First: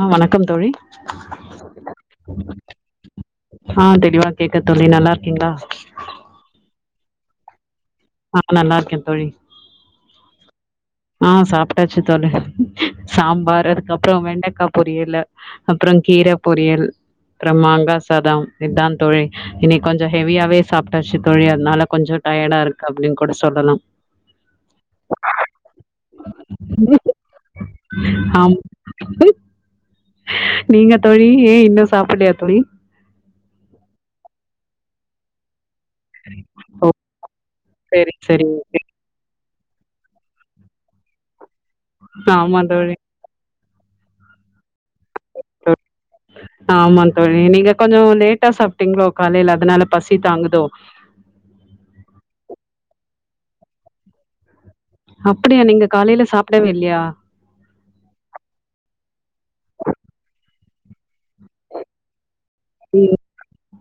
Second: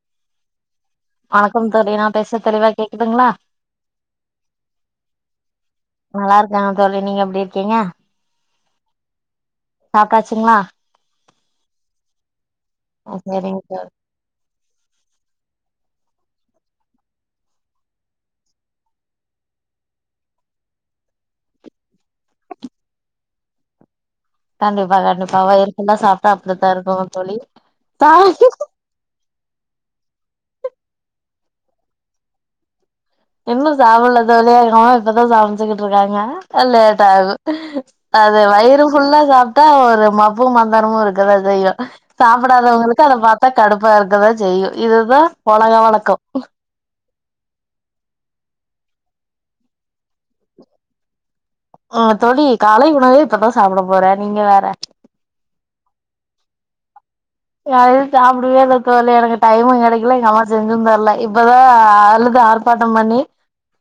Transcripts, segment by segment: ஆ வணக்கம் தோழி வணக்கம் தோழி நா பேசறத் தெளிவா கேக்குதுங்க்ளா ஆ தெளிவா கேட்குத் தோழி நல்லா இருக்கீங்களா நல்லா இருக்கங்க தோழி நீங்க எப்டி இருக்கீங்க ஆ நல்லா இருக்கே தோழி சாப்ட்டாச்சுங்களா ஆ சாப்ட்டாச்சு தோழி சரிங்க சாம்பார் தோழி அதுக்கப் ப்றோ வெண்டக்கா பொரியல் அப்ற கீர பொரியல் அப்றோ மாங்கா சாதம் இத்தா தோழி இன்னிக் கொஞ்சோ ஹெவியாவே சாப்ட்டாச்சு தோழி அதனால கொஞ்ச டயர்டா இருக்கு அப்டின்னு கூட சொல்லனும் கண்டிப்பா கண்டிப்பா வயிறு ஃபுல்லா சாப்ட்டா அப்டித்தா இருக்குங்க தோழி ம் நீங்க தோழி ஏன் இன்னும் சாப்புட்லையா தோழி இன்னும் சாப்பிட்ல தோழி அதுனால இப்பதா சாப் கிட்டு இருக்காங்க ஓ லேட் ஆகும் சரி அது சரி ஓகே. வயிறு ஃபுல்லா சாப்ட்டா ஒரு மப்பு மந்தாரமும் இருக்கதான் செய்யும் ஆமா தோழி சாப்படாதவங்களுக்கு அத பாத் கடுப்பா இருக்கத்தான் செய்யும் இதுதான் உலக வழக்கம் ஆமாங் தோழி நீங்க கொஞ்சம் லேட்டா சாப்பிட்டீங்ளோ காலைல அதனால பசி தாங்குதோ அ தோழி காலை உணவே இப்பதான் சாப்பிட போறேன் நீங்க வேற அப்படியா நீங்க காலைல சாப்பிடவே இல்லையா காலைல சாப்பிடவே இல்ல தோழி எனக்கு டைமும் கெடைக்கல எங்க அம்மாவும் செஞ்சும் தரல ல இப்பதான் அழுது ஆர்ப்பாட்டம் பண்ணி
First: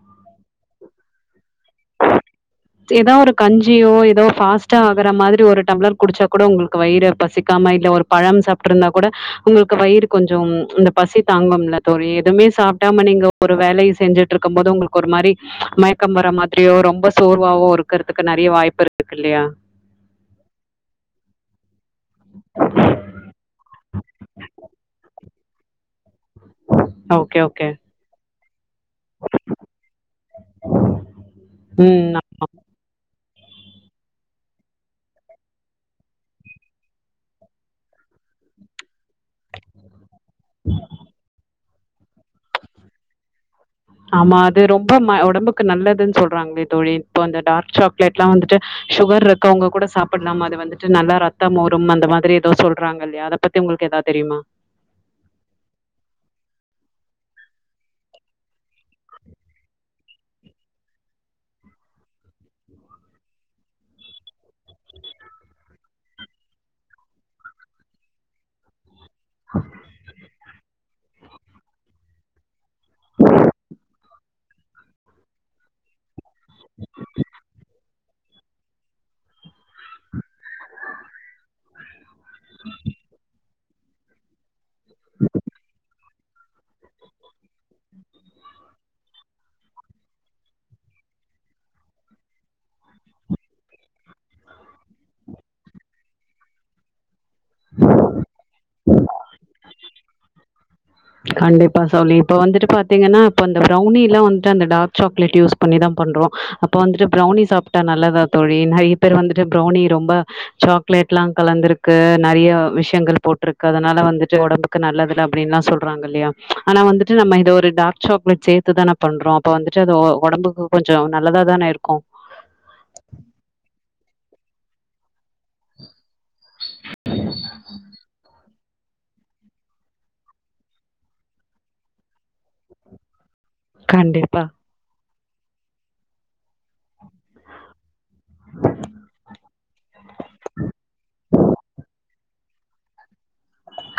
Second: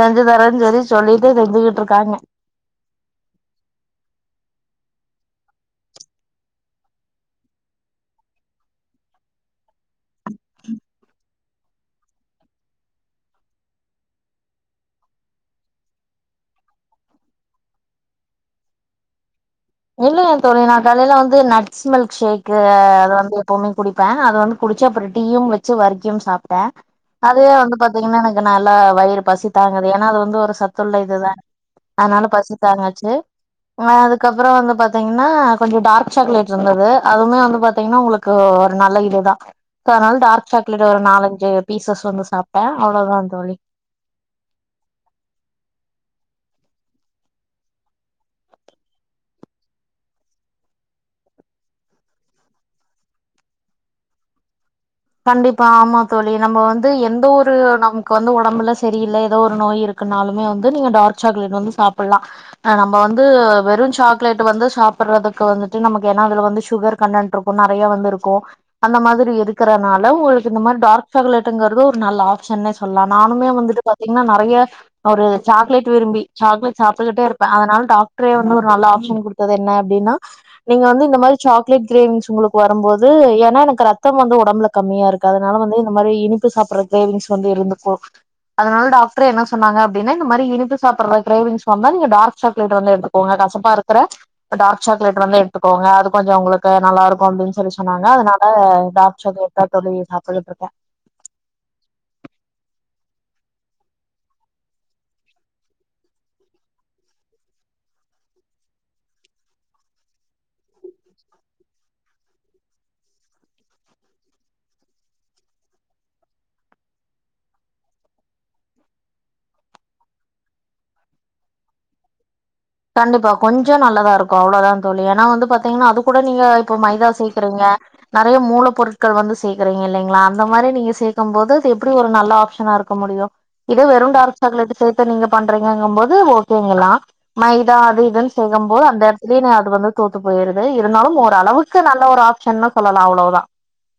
செஞ்சு தரேன் சொல்லி சொல்லிட்டு செஞ்சுகிட்டு இருக்காங்க ஏதா ஒரு கஞ்சியோ ஏதோ ஃபாஸ்ட்டா ஆகற மாதிரி ஒரு டம்ளர் குடிச்சா கூட உங்களுக்கு வயிறு பசிக்காம இல்ல ஒரு பழம் சாப்ட்ருந்தா கூட உங்களுக்கு வயிறு கொஞ்சொம் இந்த பசி தாங்கும்ல தோழி எதுமே சாப்டாம நீங்க ஒரு வேலையும் செஞ்சுட்டு இருக்கும் போது உங்களுக்கு ஒரு மாரி மயக்கம் வர மாதிரியோ ரொம்ப சோர்வாவோ இருக்கறதுக்கு நெறைய வாய்ப்பு இருக்கு இல்லையா இல்லயே தோழி நான் காலைல வந்து ந நட்ஸ் மில்க் ஷேக்கு அது வந்து எப்பவுமே குடிப்பேன் அது வந்து குடிச்சு அப்புறம் டீயும் வெ ச்சு வர்க்கியும் சாப்பிட்டேன் ஓகே, அதே ஓகே. வந்து பாத்தீங்கன்னா எனக்கு நல்லா வயிறு பசி தாங்குல ஏன்னா அதுல எந்து ஒரு சத்து இல்ல இல்லையா ம். அதனால பசி தாங்குச்சு நாநன் அதுக்கப்புறம் அப்புறம் வந்து பாத்தீங்கன்னா கொஞ்சம் டார்க் சாக்லேட் இருந்தது அதுமே வந்து பாத்தீங்கன்னா உங்களுக்கு ஒரு நல்ல இதுதான் சோ அதனால டார்க் சாக்லேட் ஒரு நாலஞ்சு பீசஸ் வந்து சாப்ட்டேன் அவ்வளோதான் தோழி ஆமா அது ரொம்ப உடம்புக்கு நல்லதுன் சொல்றாங்களே தோழி இப்போ அந்த டார்க் சாக்லேட் லாம் வந்துட்டு சுகர் இருக்கவங்க கூட சாப்பிடலாம் அது வந்துட்டு நல்லா ரத்தம் ஊரும் அந்த மாதிரி ஏதோ சொல்றாங்க இல்லையா அத பத் உங்களுக்கு ஏதாவது தெரியுமா கண்டிப்பா ஆமா தோழி நம்ம வந்து எந்த ஒரு நமக்கு வந்து ஒடம்புல சரியில்ல ஏதோ ஒரு நோய் இருக் குனாலுமே வந்து நீங்க டார்க் சாக்லெட் வந்து சாப்பிட்லாம் நம்ம வந்து வெறும் சாக்லேட் வந்து சாப்பிடடுறதுக்கு வந்துட்டு நமக்கு ஏன்னா அதுல வந்து சுகர் கன்டன்ட் இருக்கும் நெறைய வந்து இருக்கும் அந்த மாதிரி இருக்கறனால உங்களுக்கு இந்த மாரி டார்க் சாக்லேட்டுங்கறது ஒரு நல்ல ஆப்ஷன்னே சொல்லலாம் நானுமே வந்துட்டு பாத்தீங்ன்னா நெறைய ஒரு சாக்லேட் விரும்பி சாக்லேட் சாப்பிட்டுக்கிட்டே இருப்பேன் அதனால டாக்டரே வந்து ஒரு நல்ல ஆப்ஷன் குடு என்ன அப்படின்னா நீங்க வந்து இந்த மாதிரி சாக்லேட் கிரேவிங்ஸ் உங்களுக்கு வரும்போது ஏன்னா எனக்கு ரத் த்தம் வந்து ஒடம்புல கம்மியா இருக்கு அதனால வந்து இந்த மாதிரி இனிப்பு சாப்பிடற கிரேவிங்ஸ் வந்து இருந்துக்கும் அதனால டாக்டர் என்ன சொன்னாங்க அப்படனா இந்த மாரி இனிப்பு சாப்பட்ற கிரவிங்ஸ் வந்தா நீங்க டார்க் சாக்லேட் வந்து எடுத்துக் கொஞ்சம் கசப்பா இருக்கற டார்க் சாக்லேட் வந்து எடுத்துக்கோங்க அது கொஞ்சம் உங்களுக்கு நல்லா இருக்கும் அப்படின் சொல்லி சொன்னாங்க அதனால டார்க் அதான் தோழி சாப்டுட்டு இருக்கேன் கண்டிப்பா தோழி இப்ப வந்துட்டு பாத்தீங்கன்னா இப்ப அந்த பிரௌனிலாம் வந்துட்டு அந்த டார்க் சாக்லேட் யூஸ் பண்ணிதான் பண்றோம் அப்ப வந்துட்டு பிரௌனி சாப்பிட்டா நல்லதான் தோழி நிறைய பேர் வந்துட்டு பிரௌனி ரொம்ப சாக்லேட்லாம் கலந்துருக்கு நிறைய விஷயங்கள் போட்டிருக்கு அதனால வந்துட்டு உடம்புக்கு நல்லது தான் அப்படின்னுல்லாம் சொல் றாங்க இல்லையா ஆனா வந்துட்டு நம்ம இதை ஒரு டார்க் சாக்லேட் சேர்த்துதான பண்றோம் அப்ப வந்து உடம்புக்கு கொஞ்சம் நல்லதா தானே இருக்கும் கண்டிப்பா கொஞ்சம் நல்லதா இருக்கும் அவ்வளோதான் தோழி ஏன்னா வந்து பாத்தீங்கன்னா அது கூட நீங்க இப்ப மைதா சேர்க்கிறீங்க நிறைய மூல பொருட் க்கள் வந்து சேர்க்கறீங்க இல்லைங்களா அந்த மாதிரி நீங்க சேர்க்கும் போது இது எப்படி ஒரு நல்ல ஆப்ஷனா இருக்க முடியும் இத வெறும் டார்க் கண்டிப்பா சாக்லேட் சேர்த்து நீங்க பண்றீங்கங்கும் போது ஓகேங்களா மைதா அது இதுன்னு செக்கும் போது அந்த இடத்துலயே அது வந்து தோத்து போயிருது இருந்தாலும் ஓரளவுக்கு க்கு நல்ல ஒரு ஆப்ஷன்னனு சொல்லா அவ்ளவுதா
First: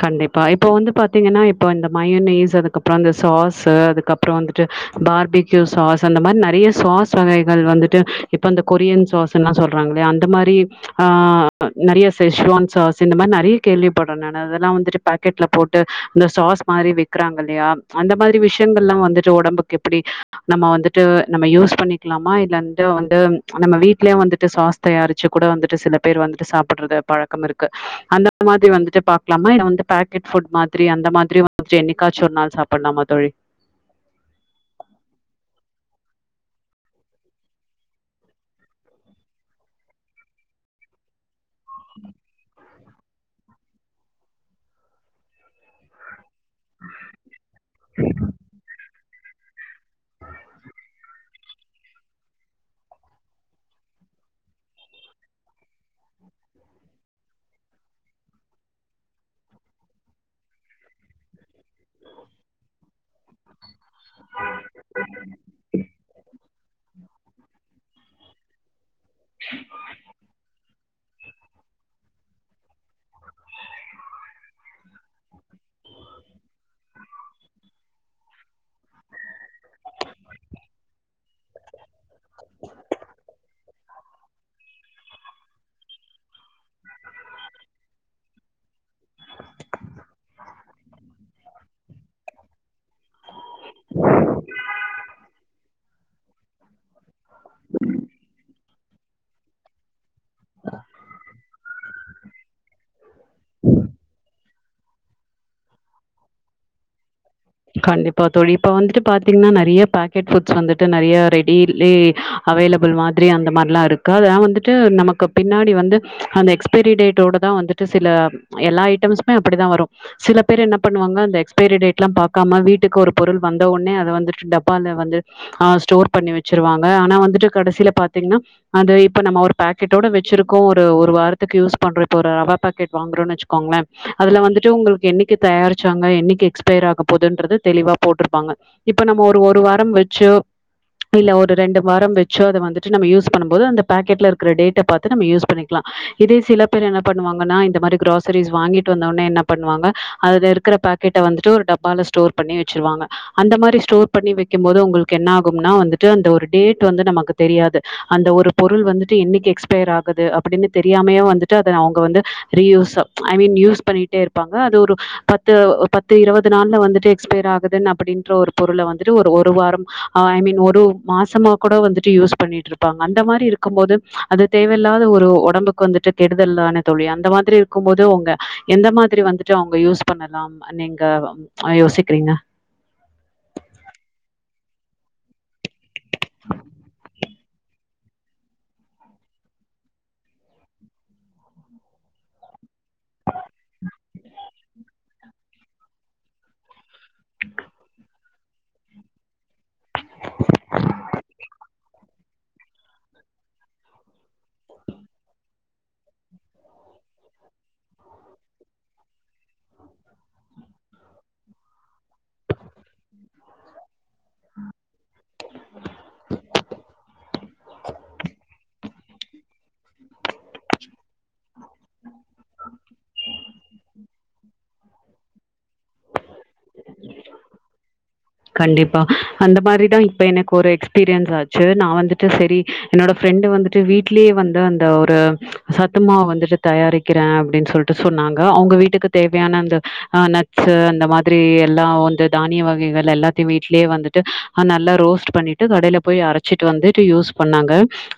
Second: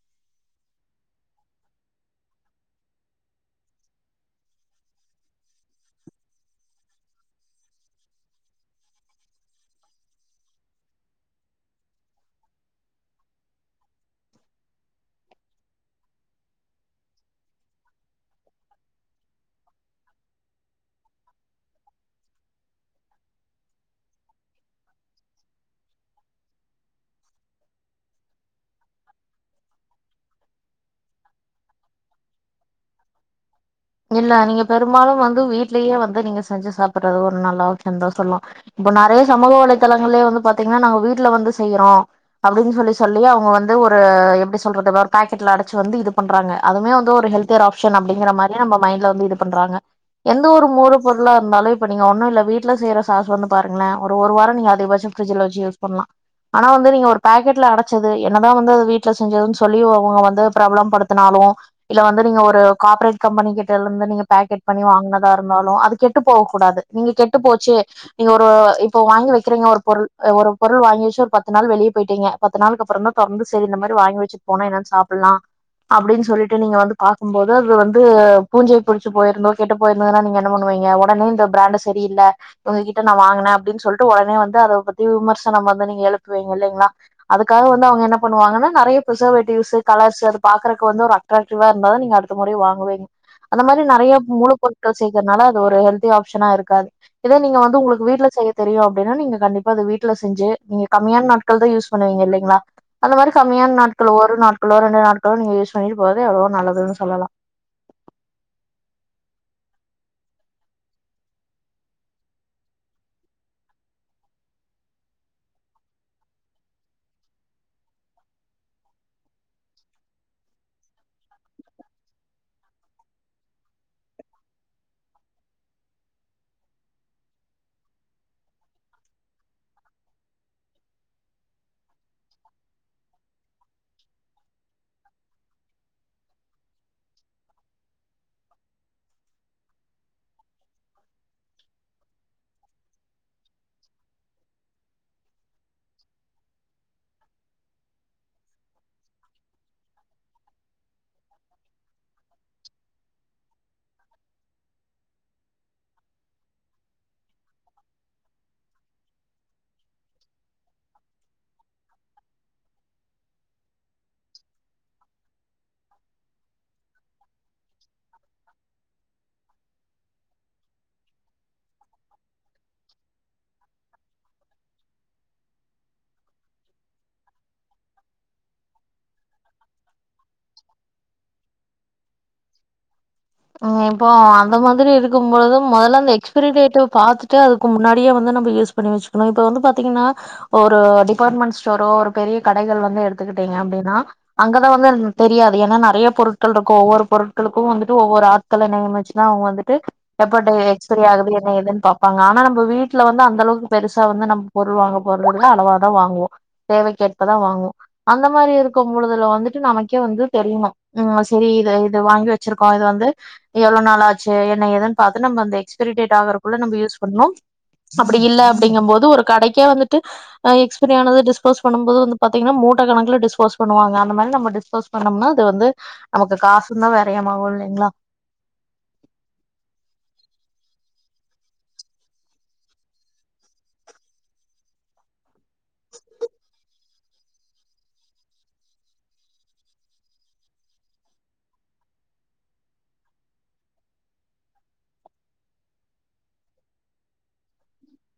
கண்டிப்பா இப்ப வந்து பாத்தீங்கன்னா இப்ப இந்த மயனீஸ் அதுக்கப்புற அந்த சாஸ்சு அதுக்கப்ப புறம் வந்துட்டு பார்பிக்யூ சாஸ் அந்த மாரி நெறைய சாஸ் வகைகள் வந்துட்டு இப்போ அந்த கொரியன் சாஸ் எல்லா சொல்றாங்களையா அந்த மாரி ஆ நெறைய சேஸ்வான் சாஸ் இந்த மாரி நெறைய கேள்விப்பட [unintelligible] அதெல்லா வந்துட்டு பாக்கெட்ல போட்டு இந்த சாஸ் மாரி விக்கிறாங்க இல்லையா அந்த மாரி விஷயங்கள் எல்லா வந்து ச்சு ஒடம்புக்கு எப்டி நம்ம வந்துட்டு நம்ம யூஸ் பண்ணிக்கலாமா இல்லன்டு வந்து நம்ம வீட்லயே வந்துட்டு சாஸ் தயாரிச்சு கூட வந்துட்டு சில பேர் வந்துட்டு சாப்பிடுறது பழக்கம் இருக்கு அந்த மாரி வந்துட்டு பாக்கலாம இல்ல வந்து பேக்கெட் ஃபுட் மாரி அந்த மாரி வந்து என்னைக்காச்சு ஒரு நாள் சாப்பிட்லாமா தோழி இல்ல நீங்க பெரும்பாலும் வந்து வீட்லயே வந்து நீங்க செஞ்சு சாப்பிடுறது ஒரு நல்ல ஆப்ஷன் தா சொல்லாம் இப்ப நெறைய சமூக வலைதளங்களே வந்து பாத்தீங்கன்னா நாங்க வீட்டுல வந்து செய்யறோ அப்டின்னு சொல்லி சொல்லி அவங்க வந்து ஒரு எப்டி சொல்றது ஒரு பாக்கெட்ல அடைச்சு வந்து இது பண்றாங்க அதுமே வந்து ஒரு ஹெல்தியர் ஆப்ஷன் அப்டிங்கிற மாரி நம் மைன்டுல வந்து இது பண்றாங்க எந்த ஒரு மூல பொருளா இருந்தாலு இப்ப நீங்க ஒன்னு இல்ல வீட்டுல செய்யற சாஸு வந்து பாருங்களே ஒரு ஒரு வாரோ நீங்க அதிகபட்சம் ஃப்ரிட்ஜ்ல வச்ச யூஸ் பண்ணலா ஆனா வந்து நீங்க ஒரு பேக்கெட்ல அடைச்சது என்னதா வந்து அது வீட்டுல செஞ்சதுன்னு சொல்லி அவங்க வந்து பிரபலம் படுத்தினாலு இல்ல வந்து நீங்க ஒரு கா கம்பனி கிட்ட இருந்து நீங்க பேக்கெட் பண்ணி வாங்கனதா இருந்தாலு அது கெட்டு போக கூடாது நீங்க கெட்டு போச்சு நீங்க ஒரு இப்போ வாங்கி வெக்கிறீங்க ஒரு பொருள் ஒரு பொருள் வாங்கி வச்சு ஒரு பத்து நாள் வெளியே போயிட்டீங்க பத்து நாளுக்கு அப்புறம் தா தொறந்து செரி இந்த மாரி வாங்கி வச்சு போனா என்னன்னு சாப்பிடலா அப்டின்னு சொல்லிட்டு நீங்க வந்து பாக்கும்போது அது வந் து பூஞ்சை புடிச்ச போயிருந்தோ கெட்டு போயிருந்ததுன்னா நீங்க என்ன பண்ணுவீங்க உடனே இந்த பிராண்டு சரியில்ல்ல உங்ககிட்ட நா வாங்கினே அப்டின்னு சொல்லிட்டு உடனே வந்து அத பத்தி விமர்சனம் வந்து நீங்க எழுப்புவீங்க இல்லலைங்களா அதுக்காக வந்து அவங்க என்ன பண்ணுவாங்கன்னா நெறைய பிரிசர்வேட்டிவ்ஸ் கலர்ஸ் அது பாக்குறக்கு வந்து ஒரு அட்ராக்டிவா இருந்ததா நீங்க அடுத்த முற வாங்க [unintelligible] அந்த மாரி நெறைய மூலப் பொருட்கள் சேக்றனால அது ஒரு ஹெல்தி ஆப்ஷனா இருக்காது இதே நீங்க வந்து உங்களுக்கு வீட்டுல செய்ய தெரியு அப்டின்னா நீங்க கண்டிப் ப அது வீட்டுல செஞ்சு நீங்க கம்மியான நாட்கள் தா யூஸ் பண்ணுவீங்க இல்லீங்களா அந்த மாரி கம்மியான நாட்கள் ஒரு நாட் குள்ள ரெண்டு நாட்களு நீங்க யூஸ் பண்ணிட்டு போறது எவ்வளோ நல்லதுன்னு சொல்லலா கண்டிப்பா தோழி இப்ப வந்துட்டு பாத்திங்கனா நெறைய பேக்கெட் ஃபுட்ஸ் வந்துட்டு நெறைய ரெடி லே அவைலபிள் மாதிரி அந்த மாதிரிலா இருக்கு அதெல்லா வந்துட்டு நமக்கு பின்னாடி வந்து அந்த எக்ஸ்பைரி டேட்டோட தா வந்து ட்டு சில எல்லா ஐட்டம்ஸமே அப்டித்தா வரு சில பேர் என்ன பண்ணுவாங்க அந்த எக்ஸ்பரி டேட்லாம் பா க்கம்மா வீட்டுக்கு ஒரு பொருள் வந்தவுடனே அத வந்துட்டு டப்பால வந்து ஆ ஸ்டோர் பண்ணி வச்சிருவாங்க ஆனா வந்துட்டு கடைசியில பாத்தீங்கன்னா அது இப்ப நம்ம ஒரு பேக்கெட்டோட வச்சிருக்கோ ஒரு ஒரு வாரத்துக்கு யூஸ் பண்றோ இப்ப ஒரு ரவா பேக்கெட் வாங்கறோன்னு வச்சுக்கோங்களே அதுல வந்துட்டு உங்களுக்கு என்னைக்கி தயாரிச்சாங்க என்னைக்கி எக்ஸ்பயர் ஆக போதுன்றது தெளிவா போட்டுருப்பாங்க இப்ப நம்ம ஒரு ஒரு வாரம் வச்சு இல்ல ஒரு ரெண்டு வாரம் வச்சோ அதை வந்துட்டு நம்ம யூஸ் பண்ணும்போது அந்த பேக்கெட்ல இருக்கிற டேட்ட பாத்து நம்ம யூஸ் பண்ணிக்கலா இதே சில பேர் என்ன பண்ணுவாங்கன்னா இந்த மாதிரி கிரோசரிஸ் வாங்கிட்டு வந்தவுடனே என்ன பண்ணுவாங்க அதுல இருக்கிற பா கிட்ட வந்துட்டு ஒரு டப்பால ஸ்டோர் பண்ணி வச்சருவாங்க அந்த மாதிரி ஸ்டோர் பண்ணி வைக்கும் போது உங்களுக்கு என்ன ஆகும்னா வந்துட்டு அந்த ஒரு டேட் வந்து நமக்கு தெரியாது அந்த ஒரு பொருள் வந்துட்டு என்னைக்கி எக்ஸ்பயர் ஆகுது அப்டின்னு தெரியாமையே வந்துட்டு அத அவங்க வந்து ரீயூஸ் ஐ மீன் யூஸ் பண்ணிட்டே இருப்பாங்க அது ஒரு பத்து பத்து இருவ் து நாள்ல வந்துட்டு எக்ஸ்பர் ஆகுதுனு அப்புடின்ற ஒரு பொருளை வந்துட்டு ஒரு ஒரு வாரம் ஐ மீன் ஒரு மாசமா கூட வந்துட்டு யூஸ் பண்ணிட்டு இருப்பாங்க அந்த மாதிரி இருக்கும் போது அது தேவையில்லாத ஒரு ஒடம்புக்கு வந்துட்டு கெடுதல் தானே தோழி அந்த மாதிரி இருக்கும்போது உங்க எந்த மாதிரி வந்துட்டு அவங்க யூஸ் பண்ணலா நீங்க யோசிக்கிறீங்க இப்போ அந்த மாதிரி இருக்கும்பொழுது முதல்ல அந்த எக்ஸ்பரி டேட்ட பாத்துட்டு அதுக்கு முன்னாடியே வந்து நம்ம யூஸ் பண்ணி வச்சுக்கணு இப்ப வந்து பாத்தீங்கன்னா ஒரு டிபார்ட்மெண்ட் ஸ்டோரோ பெரிய கடைகள் வந்து எடுத்துக்கிட்டீங்க அப்டின்னா அங்கதா வந்து தெரியாது ஏன்னா நெறைய பொருட்கள் இருக்கு ஒவ்வொரு பொருட்களுக்கு வந்துட்டு ஒவ்வொரு ஆட்கள நியமிச்சுதா அவங்க வந்துட்டு எப்ப டே எக்ஸ்பரிய ஆகுது என்ன ஏதுன்னு பாப்பாங்க ஆனா நம்ம வீட்ல வந்து அந்த அளவுக்கு பெருசா வந்து நம் பொருள் வாங்க போறது இல்ல அளவா தா வாங்குவோ தேவை கேடப்பதா வாங்குவோ அந்த மாதிரி இருக்கு பொழுதுல வந்துட்டு நமக்கே வந்து தெரியணு ம் செரி இத இத வாங்கி வச்சிரு இத வந்து எவ்ளோ நாள் ஆச்சு என்ன ஏதுன்னு பாத்து நம்ம அந்த எஸ்பிரி டேட் ஆறக்குள்ள நம்ம யூஸ் பண்ணு அப்டி இல்ல அப்படிங்கு போது ஒரு கடைக்கே வந்துட்டு எக்ஸ்பிரியானத டிஸ்போஸ் பண்ணும் போது வந்து பாத்தீங்கன்னா மூட்ட கணக்கல டிஸ்போஸ் பண்ணுவாங்க அந்த மாரி நம்ம டிஸ்போஸ் பண்ணோம்னா அது வந்து நமக்கு காசு தா வறையம் ஆகு இல்லைங்களா கண்டிப்பா அந்த மாரிதா இப்ப எனக்கு ஒரு எக்ஸ்பீரியன்ஸ் ஆச்சு நா வந்துட்டு செரி என்னோட ஃப்ரெண்டு வந்துட்டு வீடலயே வந்து அந்த ஒரு சத்துமாவ வந்துட்டு தயாரி க்கிறே அப்டின்னு சொல்லிட்டு சொன்னாங்க அவங்க வீட்டுக்கு தேவையான அந்த நட்சு அந்த மாதிரி எல்லா வந்து தானிய வகைகள் எல்லாத்தையு வீட்லயே வந்துட்டு நல்லா ரோஸ்ட் பண்ணிட்டு கடையில போய் அரைச்சிட்டு வந்துட்டு யூஸ் பண்ணாங்க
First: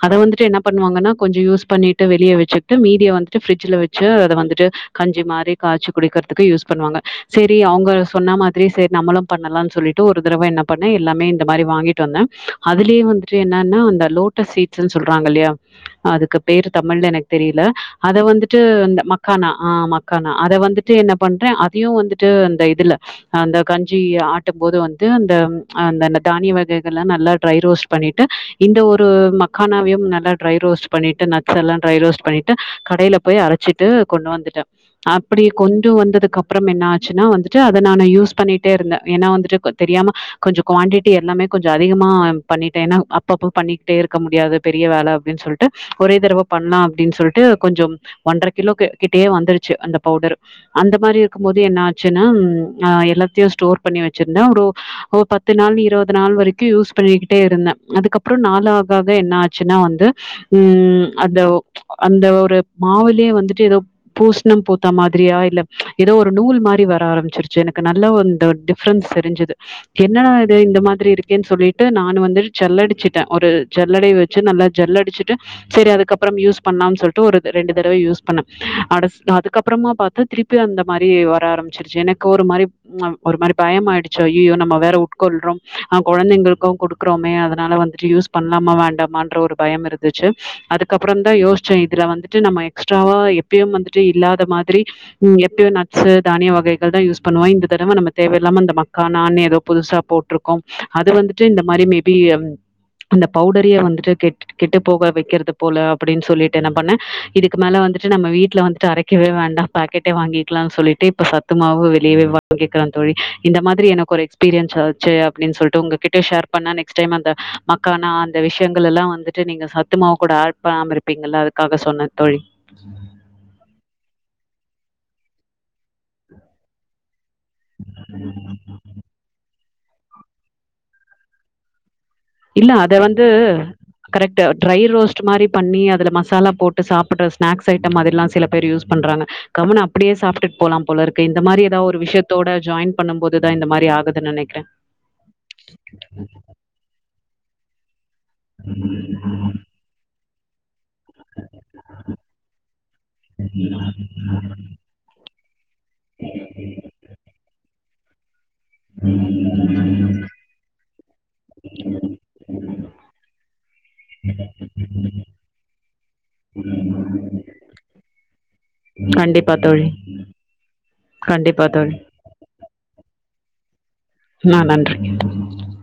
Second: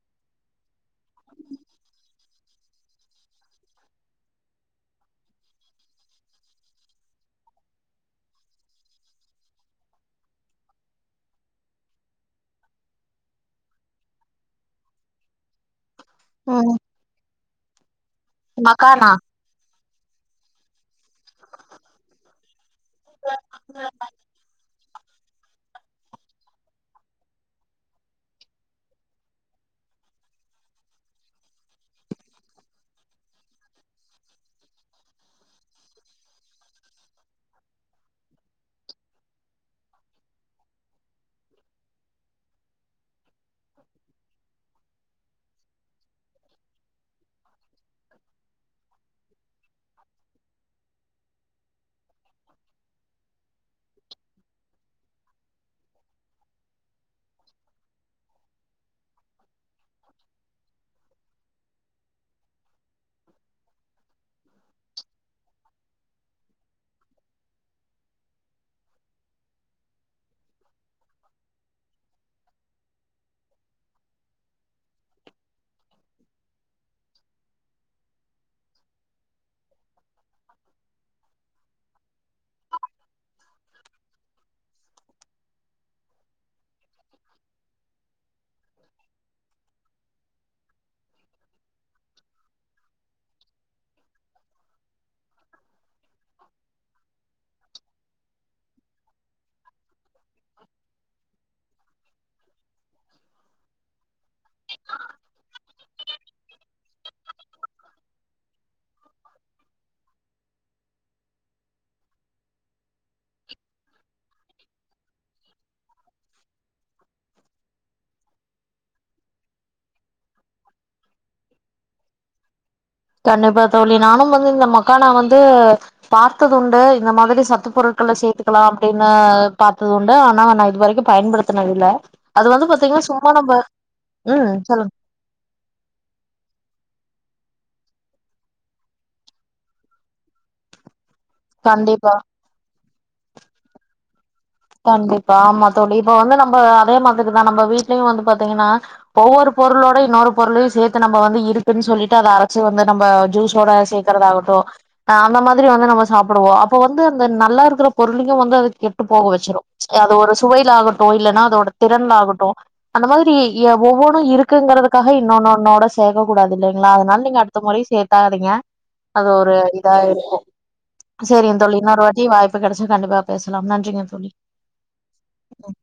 அத வந்துட்டு என்ன பண்ணுவாங்கன்னா கொஞ்சோ யூஸ் பண்ணிட்டு வெளிய வச்சுட்டு மீதிய வந்துட்டு ஃபரிட்ஜல வச்சு அத வந்துட்டு கஞ்சி மாரி காய்ச்சி குடிக்கிறதுக்கு யூஸ் பண்ணுவாங்க செரி அவங்க சொன்ன மாதிரி செரி நம்மளு பண்ணலா சொல்லிட்டு ஒரு தடவ என்ன பண்ணே எல்லாமே இந்த மாதிரி வாங்கிட்டு வந்தே அதுலே வந்துட்டு என்னன்ன அந்த லோட் சீட்ஸ்னு சொல்றாங்க இல்லையா அதுக்கு பேரு ம் தமிழ்ல எனக்கு தெரியல அத வந்துட்டு இந்த மக்கானா ஆ மக் கானா அத வந்துட்டு என்ன பண்றே அதையு வந்துட்டு அந்த இதுல அந்த கஞ்சி ஆ இது வந்து அந்த அந்த தானிய வகைகள்லா நல்லா டிரை ரோஸ்ட் பண்ணிட்டு இந்த ஒரு மக் மக்கானாவையு நல்லா ட்ரை ரோஸ்ட் பண்ணிட்டு நட்ஸ் எல்லா ட்ரை ரோஸ்ட் பண்ணிட்டு கடையில போய் அரச்சிட்டு கொண்டு வந்துட்டே அப்டி கொண்டு வந்ததுக்கு அப்புறம் என்ன ஆச்சுன்னா வந்துட்டு அத நானு யூஸ் பண்ணிட்டே இருந்தே ஏன்னா வந்துட்டு தெரியாம கொஞ்சோ குவாண்டிட்டி எல்லாமே கொஞ்சோ அதிகமா பண்ணிட்டே ஏன்னா அப் அப்பப்போ பண்ணிக்கிட்டே இருக்க முடியாது பெரிய வேல அப்டின்னு சொல்லிட்டு ஒரே தடவ பண்லா அப்டின்னு சொல்ட்டு கொஞ்சோ ஒன்றரை கிலோ கிட்டயே வந்துருச்சு அந்த பவுடர் அந்த மாரி இருக்கு போது என்ன ஆச்சுன்னா எல்லாத்தையு ஸ்டோர் பண்ணி வச்சிருந்தே ஒரு ஒரு பத்து நாள் இருவது நாள் வரைக்கு யூஸ் பண்ணிக்கிட்டே இருந்தே அதுக்கப்பறோ நாலாவது க்காக என்ன ஆச்சுன்னா வந்து ம் அந்த அந்த ஒரு மாவுலயே வந்துட்டு ஏதோ பூசணம் பூத்த மாதிரியா இல்ல ஏதோ ஒரு நூல் மாரி வர ஆரம்ச்சிருச்சு எனக்கு நல்ல இந்த டிப் ப்ரெண்ட்ஸ் தெரின்சது என்னடா இது இந்த மாதிரி இருக்கேன்னு சொல்லிட்டு நானு வந்து செல்லடிச்சுட்டே ஒரு செல்லடை வச் நல்லா ஜல் அடிச்சுட்டே செரி அதுக்கப்புறம் யூஸ் பண்ணா சொல்லிட்டு ஒரு ரெண்டு தடவ யூஸ் பண்ண அதுக்கப்புறமா பாத்தா திருப் பி அந்த மாரி வர ஆரம்பிச்சிருச்சு எனக்கு ஒரு மாரி ஒரு மாரி பயமாயிடுச்சு ஐய்யையோ நம்ம வேற உட்கொள்றோம் அ கொழந்தைங்களுக்கு கொடுக்குறோமே அதனால வந்துட்டு யூஸ் பண்ணலாமா வேண்டாமான்ற ஒரு பயம் இருந்துச்சு அதுக்கப்புறதா யோசிச்சே இதுல வந்துட்டு நம்ம எக்ஸ்ட்ராவா எப்பயும் வந்துட்டு இல்லாத மாதிரி ம் எப்பயோ நட்ஸு தானிய வகைகள் தா யூஸ் பண்ணுவோ இந்த தடவ நம்ம தேவையில்லாம அந்த மக்கா நானிய ஏதோ புதுசா போட்டுருக்கோ அது வந்துட்டு இந்த மாதிரி மேபி அந்த பவுடரியே வந்துட்டு கெட்டு கெட்டு போக வைக்கறது போல அப்டின் சொல்லிட்டு என்ன பண்ணே இதுக்கு மேல வந்துட்டு நம்ம வீட்ல வன்டு அரைக் க்கவே வேண்டா பாக்கெட்டே வாங்கிக்கலாம்னு சொல்லிட்டு இப்ப சத்துமாவு வெளியே வாங்கி க்கலா தோழி இந்த மாதிரி எனக்கு ஒரு எக்ஸ்பீரியன்ஸ் ஆச்சு அப்டின்னு சொல்ட்டு உங்ககிட்ட ஷேர் பண்ணானெக் ஃபஸ்ட் டைம் அந்த மக்கானா அந்த விஷயங்கள் எல்லா வந்துட்டு நீங்க சத்துமாவு கூட ஆட் பண்ணாமருக் அப்பீங்கள அதுக்காக சொன்ன தோழி கண்டிப்பா தோழி நானு வந்து இந்த மக்கான வந்து பார்த்தது உண்டு இந்த மாதிரி சத்து பொருட்கள சேர்த்துக்கலா அப்டின்னு பார்த்தது உண்டு ஆனா நா இதுவரைக்கு பயன்படுத்தனதில்ல இல்ல அத வந்து கரெக்ட் ம் ட்ரை சொல்லுங்க ரோஸ்ட் ட் மாறி பண்ணி அதுல மசாலா போட்டு சாப்பிட்ற ஸ்நாக்ஸ் ஐட்டமாதிரிலா சில பேர் யூஸ் பண்றாங்க கம்முனு அப்படியே சாப்புட் போலா போலருக்கு இப்ப இந்த மாறி ஏதாவ ஒரு கண்டிப்பா விஷயத்தோட ஜாயின் பண்ணும்போதுதா இந்த மாறி ஆகுதுன்னு நெனைக்குறே கண்டிப்பா ஆமா தோழி இப்ப வந்து நம்ம அதே மாதிரி தா நம்ம வீட்லயு வந்து பாத் த்திங்கன்னா ஒவ்வொரு பொருளோட இன்னொரு பொருளையு சேர்த்து நம்ம வந்து இருக்குன்னு சொல்லிட்டு அது அரச்சு வந்து நம்ம ஜூஸோட சேக்காறதா ஆகட்டு ஆ அந்த மாதிரி வந்து நம்ம சப்புடுவோ அப்ப வந்து அந்த நல்லா இருக்கற பொருளயு வந்து அது கெட்டு போக வச் அது ஒரு சுவைல ஆகட்டு இல்லன்னா அதோட திறன்ள ஆகட்டு அந்த மாதிரி எவ் ஒவ்வொன்னு இருக்குங்கிறதுதுக்காக இன்னொன்னு ஒன்னோட சேக்க கூடாது இல்லைங்களா அதனால நீங்க அடுத்த முறையு சேக்காதீங்க அது ஒரு கண்டிப்பா தோழி இதா இருக்கு செரிங்க தோழி இன்னோரு வாட் டி வாய்ப்பு கிடைச்ச கண்டிப்பா பேசலா நன்றிங்க தோழி நா நன்றி ஒம்